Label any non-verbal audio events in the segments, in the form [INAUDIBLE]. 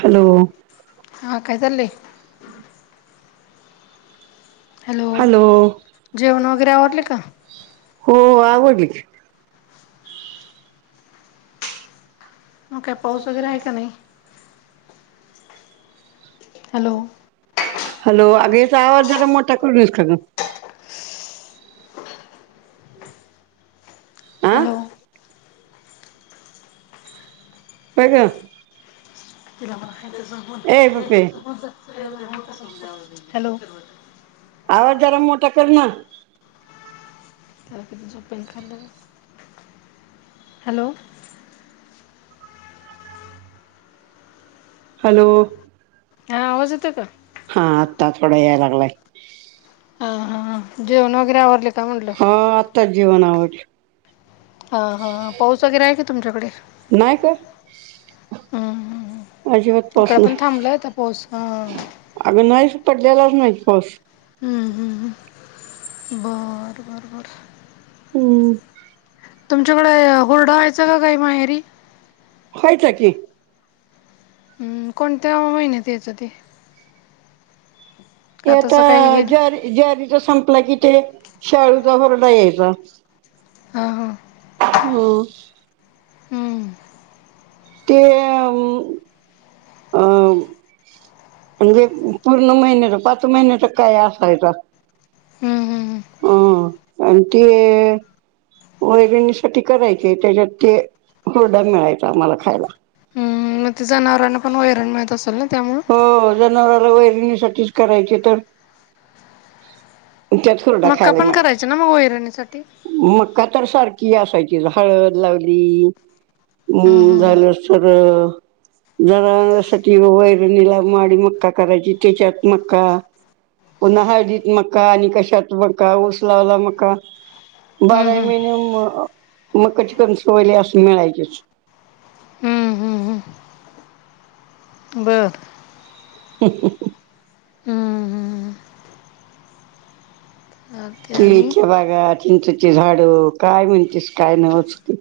Hello हां काय चाललंय? हॅलो जेवण वगैरे आवरले का? हो आवडली. हाव काय पाऊस वगैरे आहे का नाही? हॅलो हॅलो अगं याचा आवाज जरा मोठा करूनस का ग. हा हॅलो काय ग? ए पप्पे [UNINTELLIGIBLE] हॅलो आवाज जरा मोठा कर. [UNINTELLIGIBLE] हॅलो हॅलो हा आवाज येतोय का? हा आत्ता थोडं या लागलाय. हा हा हा जेवण वगैरे आवरले का म्हणलं? हा आत्ताच जेवण आवरलं. हां हां पाऊस वगैरे आहे का तुमच्याकडे? नाही का हम्म हम्म अजिबात हम्म पाऊस इकड पण नाही थांबलाय आता पाऊस हा अगं नाही पडलेलाच नाही पाऊस. हम्म हम्म हम्म बरं बरं बरं हम्म. तुमच्याकडे, हुरडा व्हायचं का काही माहेरी? हाईत की. हम्म, कोणत्या महिन्यात यायचं ते? ते का आता तसं काही हे ज्ारी, ज्वारीचा संपला कि ते, शाळूचा होरडा यायचा. हां हां. हम्म. हां ते, अम्म. म्हणजे, पूर्ण महिन्याच पाच महिन्याच काय असायचं? हम् हम् ह. ह आणी ते. वैरणीसाठी करायचे, त्याच्यात ते हुरडा मिळायचा आम्हाला खायला. म ते जनावरांना पण वैरण मिहत असेल ना त्यामुळं. हो, जनावराला वैरणीसाठीच करायचे तर. चट खुरडा मका खायला पण मिळायचा. करायचे ना मग वैरणीसाठी मक्का तर सारखी असायची, हळद लावली हम्म झालं तर, जनावरांसाठी वाई ला माडी मक्का करायची, त्याच्यात मक्का पुन्हा हळदीत मका आणि कशात मका, ऊस लावला मका, हम्म बारा हि हम्म महिने, म मक्याची कणस वगैरे असलं मिळायचेच. हम्म हम्म हम्म हम्म बर. ह हं ह. हम्म हम्म चालतंय आणि केळीच्या बागात चिंचेंची झाडं, काय म्हणतीस काय म्हणतीस काय नव्हच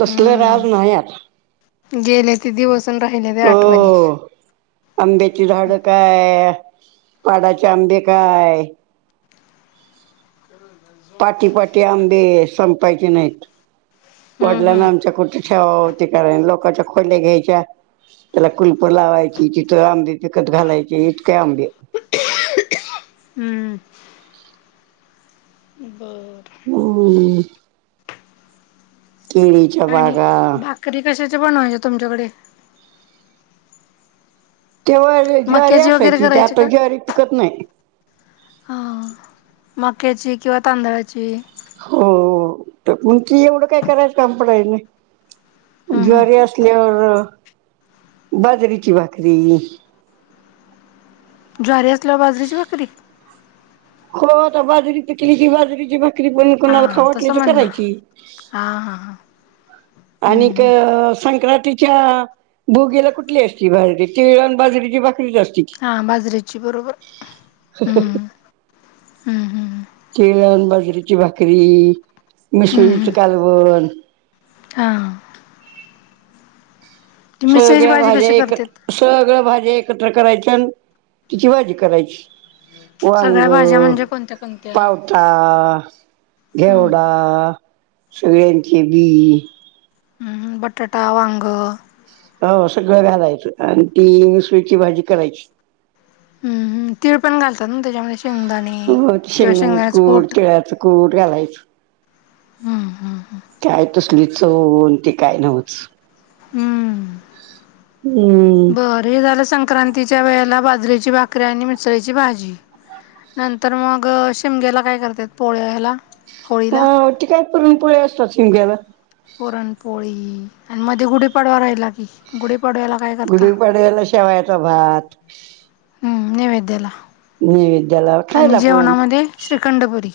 तसलं राज हम्म नाही आता. गेले ते दिवस. अन् राहिल्या हो. त्या आठवणी आंब्याची झाडं काय, पाडाचे आंबे काय, पाटी पाटी आंबे संपायचे नाहीत. हम्म वडलानां हम्म आमच्या कुठं ठेवावं ते कळाय लोकाच्या खोल्या घ्यायच्या त्याला कुलप लावायची जिथं आंबे पिकत घालायचे इतके आंबे हम्म. हो. केळीच्या बागा कधी कशाचे बनवायचे तुमच्याकडे? तेव्हा लै ज्वारी मक्याची वगैरे असायची, ते करायची आता ज्वारी पिकत नाही. हां. मक्याची किंवा तांदळाची. हो, हो. त [UNINTELLIGIBLE] एवढं काय करायचं काम पडायचं नाही. हम्म ज्वारी हम्म असल्यावर, बाजरीची भाकरी. ज्वारी असल्यावर बाजरीची भाकरी? हो आता बाजरी पिकली की, बाजरीची भाक करी पण हा कुणाला खावू वाटली तसं तर म्हण ना करायची. हा हा हा हम्म आणि क हम्म संक्रातीत च्या भोगी ला कुठली असती भाजी तीळ अन बाजरीची भाकरीच असती. हा बाजरी ची बरोबर हम्म. हम्म हम्म तळण बाजरीची भाकरी, हम्म मिसळीच हम्म कालवण. हा. ती मिसळीची सगळ्या भाजी भाज्या कशी एक, करत्यात? सगळ्या भाज्या एकत्र करायच्यान तिची भाजी करायची. वांग, सगळ्या भाज्या म्हणजे कोणत्या कोणत्या? पावटा, हम्म घेवडा सगळयांचे बी. हम् बटाटा, वांग, - हो सगळं घालायचं आणि ती सुक्की भाजी करायची. हम्म तीळ पण घालतात ना त्याच्यामध्ये शेंगदाणे. हो किंवा शेंगदाणाच शेंगदाण्याच कूट, तिळ्याचं कूट घालायच. हम्म हम् ह. काय तसली चव ते काय नव्हच. हम्म, हम्म बर हे झालं संक्रांतीच्या वेळेला बाजरेची भा कऱ्या आणि मिसळीची भाजी. नंतर मग शिमग्याला काय करतेात पोळ्य हेला? हो ति काय पुरून पोळ्या असतात शिमग्याला. पुरणपोळी आणि मध्ये गुढीपाडवा राहिला की गुडी पाडव्या ला. गुडी पाडव्यला शेवायचा भात. हम्म नैव्यद्याला. नैवेद्याला, खायला पण. श्रीखंड, पुरी.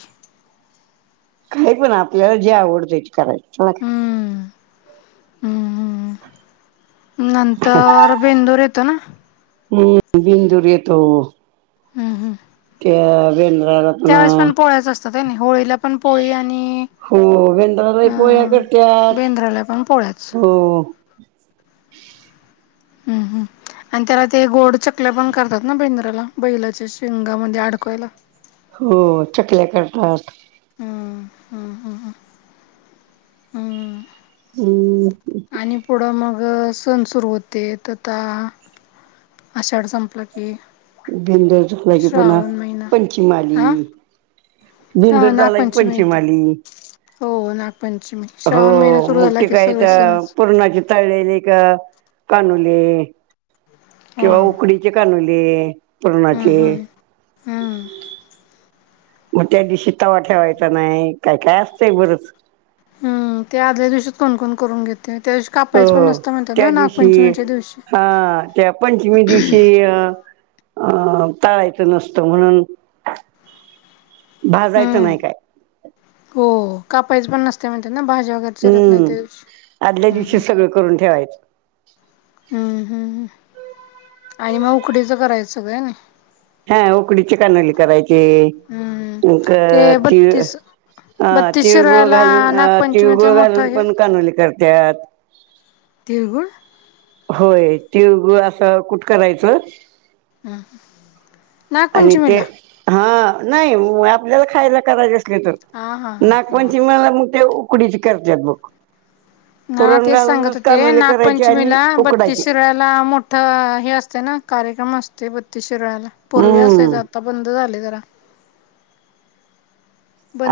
काही पण आपल्याला जे आवडतंय ते करायचं, त्याला काय. हम्म हम्म हम्म नंतर बेंदूर येतो ना? बिंदूर येतो. हम् हम्. अ बेंदरा [UNINTELLIGIBLE] त्यावेेळेस पण पोळ्याच असतात व्हय नी होळीला पण पोळी आणि हो बेंद्रालाही पोळया अं करत्यात, बेंद्राला पण पोळ्याच हो. [INAUDIBLE] आण त्याला ते गोड चकल्या पण करतात ना बेंद्राला बैलाच्या शेंगामध्ये अडकवायला. हो चकल्या करतात. हम्म हम्म हम हम. हम्म. आणि पुढं मग सण सुरू होतेत [UNINTELLIGIBLE] आषाढ संपला की. बेंदुर झाला की पुन्हा श्रावण महिना पंचमी आली. हा बेंदुर हा झाला की नागपंचमी पंचमी येती आली. हो नागपंचमी. हो श्रावण महिना सुरू झाला मोठी की काय सगळे तर सणच पुरणाची तळलेले का कानुले किंवा हा. उकडी चे कानुले हम्म पुरणाचे. हम्म हम्म. म त्या दिवशी तवा ठेवायचा नाय काय-काय असतंय बरंच. मग ते आदल्या दिवशी कोणकोण करून घेते त्या दिवशी हो कापायचं पण नसतं म्हणतात ना त्या दिवशी नागपंचमीच्या दिवशी. हा त्या पंचमी दिवशी अ अ [UNINTELLIGIBLE] तळायचं नसतं म्हणून. भाजायचं हम्म नाही काय. हो कापायचं पण नसते म्हणते ना भाज्या वगैर. हम्म आदल्या दिवशी सगळं करून ठेवायचं. हम्म, हम, आणि मग उकडीचं करायचं काय. हा उकडीचे कानुले करायचे, हम्म. मग ते तिळ बत्तीस अ बत्तीस तिळगुळ शिराळ्याला घालून, अ नागपंचमीच तिळगुळ घालून मोठं हे पण कानुले करत्यात. तिळगुळ? होय, तिळगुळ असं कुट करायचं. हा. आणि ते, हा, नाही आपल्याला खायला करायचे असले तर हा हा हा हा. नागपंचमीला मग ते उकडीचे करत्यात बघ. हा पुरण तेच सांगत घालूनच होते कानुले करायचे, आणि उकडायचे. नेट मोठा हे असतोय ना, कार्यक्रम असतोय. बत्तीस शिराळाला पूर्वी हम्म असायचा आता बंद झाले जरा.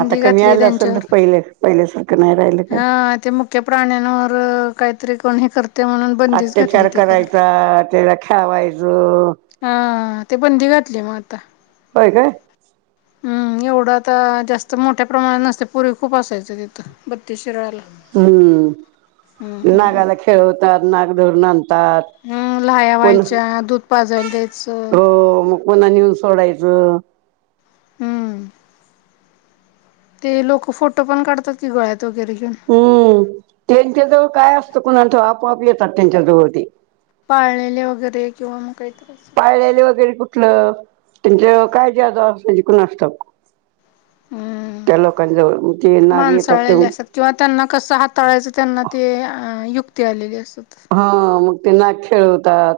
आता कमी घातलीये आलं असेल तर त्यांच्यावर पहिले पहिल्यासारखं नाही राहिलं काय. हा ते मग मुख्या प्राण्यांवर काहीतरी कोणी करत अत्याचार करायचा त्याला खेळवायचं. हा ते बंदी घातलीये नव्हं मग आता. व्हय काय? हम्म एवढं तर. जास्त मोठ्या प्रमाणात नसते, पूर्वी खूप असायचं तिथं बत्तीस शिराळयाला. हम्म हम्म नागाला खेळवतात, नाग धरून आणतात. हम् लाह्या पण व्हायच्या, दूध पाजायला द्यायचं. हो मग पुन्हा न्यूउन सोडायचं. हम्म ते लोकं फोटो पण काढतात की, गळ्यात वगैरे घ्यून. हम् त्यांच्याजवळ काय असतं कुणालठाव आपो-आप येतात त्यांच्याजवळ ते पाळलेले वगैरे किंवा, मग काहीतर असं. पाळलेले वगैरे कुठलं त्यांच्यावर काय जादू असायची कुणास ठाऊक. हम्म त्या लोकांजवळ तेे ना येतात ते माणसाळलेले असतात किंवा त्यांना कसं हाताळायचं त्यांना ते, युक्ती आलेली असत. हा मग तेना खेळवतात.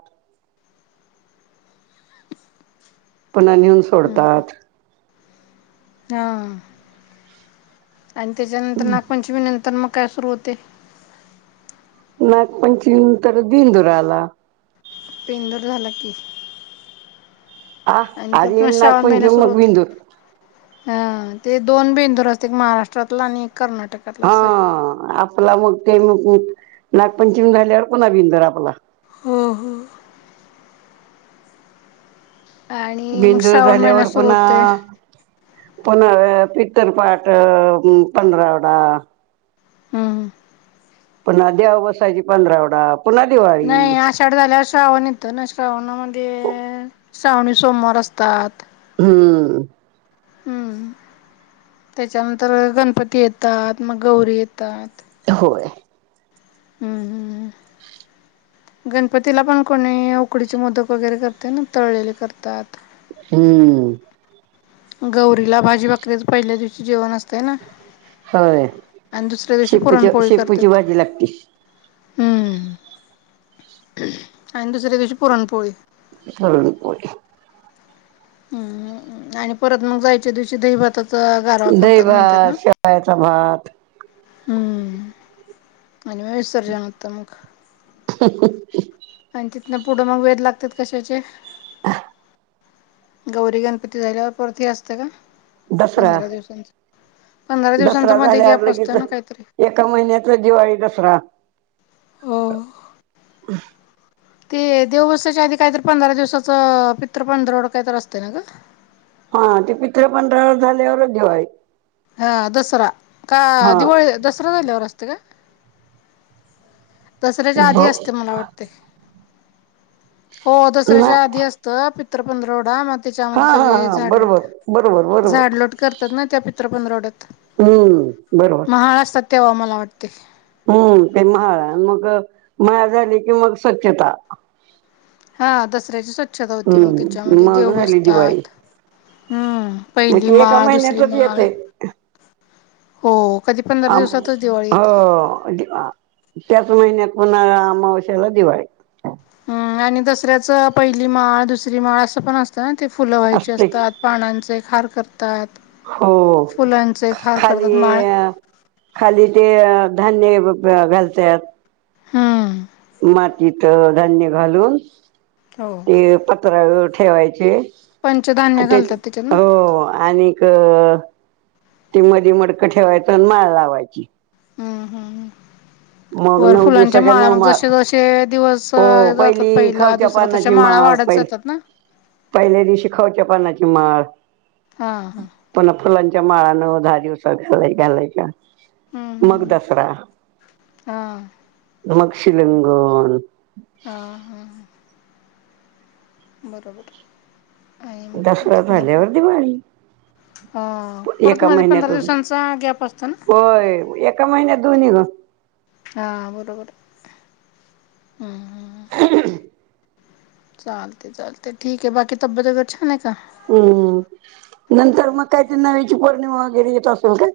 पुन्हा नेऊन हम्म सोडतात. हा आणि त्याच्यानंतर नागपंचमी नंतर मग काय सुरू होते. नागपंचमी नंतर बेंदूर आला. बेंदूर झाला की. आ आणिंत आज तिथंन येईल श्रावण महिने नागपंचमी सुरु मग होतय. बिंदूर अ ते दोन बेंदूर असत्यात एक महाराष्ट्रातला आणि एक कर्नाटकातला असं हाय. हा आपला मुख्य बेंदूर, नागपंचमी झाल्यावर पुन्हा बिंदर आपला. हो हो. आणि मग बिंदूर श्रावण महिना झाल्यावर सुरू पुन्हा होते पन पित्तर पाठ पंधरावडा. हम्म. पण देव बसायची पंधरावडा. पुन्हा दिवाळी नाही आशाड झाल्यावर श्रावण येतो ना, श्रावण, मग श्रावणी सोमवार असतात. हम्म. हम्म, त्याच्यानंतर गणपती येतात, मग गौरी येतात. होय. [UNINTELLIGIBLE] हम्म हम्म. गणपतीला पणं कोणी उकडीचे मोदक वगैरे करते ना तळलेले करतात. हम्मं गौरीला भाजी भाकरीच पहिल्या दिवशी जेवणं असतें ना होय आणि दुसऱ्या दिवशी शेपूची पुरणपोळी करतात. शेपूची भाजी लागते हम्मं आणि दुसरी कशी पुरणपोळी आकय [UNINTELLIGIBLE] हम्मं आणि परत मगं जायच्या दिवशी दहीभाताचा गारवा करतात म्हणतात ना दहीचा भात हम्मं आणि मगं विसर्जन नंतर मगं ह आणि तिथन पुढं मगं वेद लागतात कशाचे गौरी गणपती झाल्यावर परती असतें कां दसरा पंधरा दिवसांच पंधरा दिवसांचा दसरा मध्यें झाल्यावर गॅप लगेच असतं ना कांहीतरी एका महिन्याचा दिवाळी दसरा हो. ते देवबसाच्या आधी काहीतरी पंधरा दिवसाचं पित्र पंधरवढं काहीतरी असतं ना गं हां ते पित्र पंढरा झाल्यावरच जेवायचं हां दसरा कां हा दिवाळी दसरा झाल्यावर असतें कां दसऱ्याच्या आधी ब असतें मला वाटतें हो दसऱ्याच्या आधी नाही असतें. पित्र पंधरवडा मगं हा त्याच्यामध्ये हा सगळें हा बरोबर झाडलोट बरोबर बरोबर झाडलोट करतात ना त्या पित पीत्र पंदरवढ्यात हम्मं बरोबर तेंव्हा मला वाटतें. हम्मं ते महाळ मगं मया झालीं की मगं स्वच्छता, हां दसऱ्याची स्वच्छता होती मगं हम्म त्याच्यामध्ये मग देवं झाली दिवाळी बसतात. हम्मं मग पहिली ती एका माळ, दुसरी महिन्यातच माळ येते हो कधीं पणं आम हो त्याचं महिन्यांत होणा अमावश्याला दिवाळी हम्मं आणि दसऱ्याच पहिली माळ, दुसरी माळ असं पणं असतं ना, ते फुलं व्हायची असते असतांत. पानांचे खार करतात. हो फुलांचे खार खाली करतात माळ खाली ते धान्य घालत्यात. हम्मं. मातीत धान्यं घालून. हो देवं पत्रावळ्या वर ठेवायचे पंचधान्य घालतात त्याच्यात ना हो आणि अं ते मडीमडक ठेवायचं आणि माळ लावायची. हम्मं हम्मं हम्मं मग वरं नऊ फुलांच्या दिवसाच्या माळा नऊ मगं माळ जसे जसे दिवस हो जातात पहिली पहिला दु खावच्या तरं तश्या पानाची माळा माळ वाढतं पहिली जातात ना. पहिल्या दिवशी खाऊच्या पनाची माळ हां हां. पुन्हा फुलांच्या माळा नऊ दहा दिवसांत घाला घालायच्या हम्म मग हम्म दसरा हा मग शिलिंगन. हा हा ह बरोबर. आणि मग दसरा तिथनं झाल्यावर दिवाळी. हा पण परत एका मध्ये पंधरा महिन्यातच दिवसांचा गॅप असतो ना होय एका महिन्यात दोन्ही ग. हा बरोबर हम् हू [UNINTELLIGIBLE] चालते चालते ठीक आहे बाकी तब्येत वगैर छान आहे का? हम्म नंतर मग काय ते नव्याची पौर्णिमा वगैरे येत असेल काय.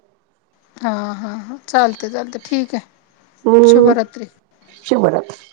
हां हा ह चालते चालते ठीक आहे शुभरात्री. शुभरात्री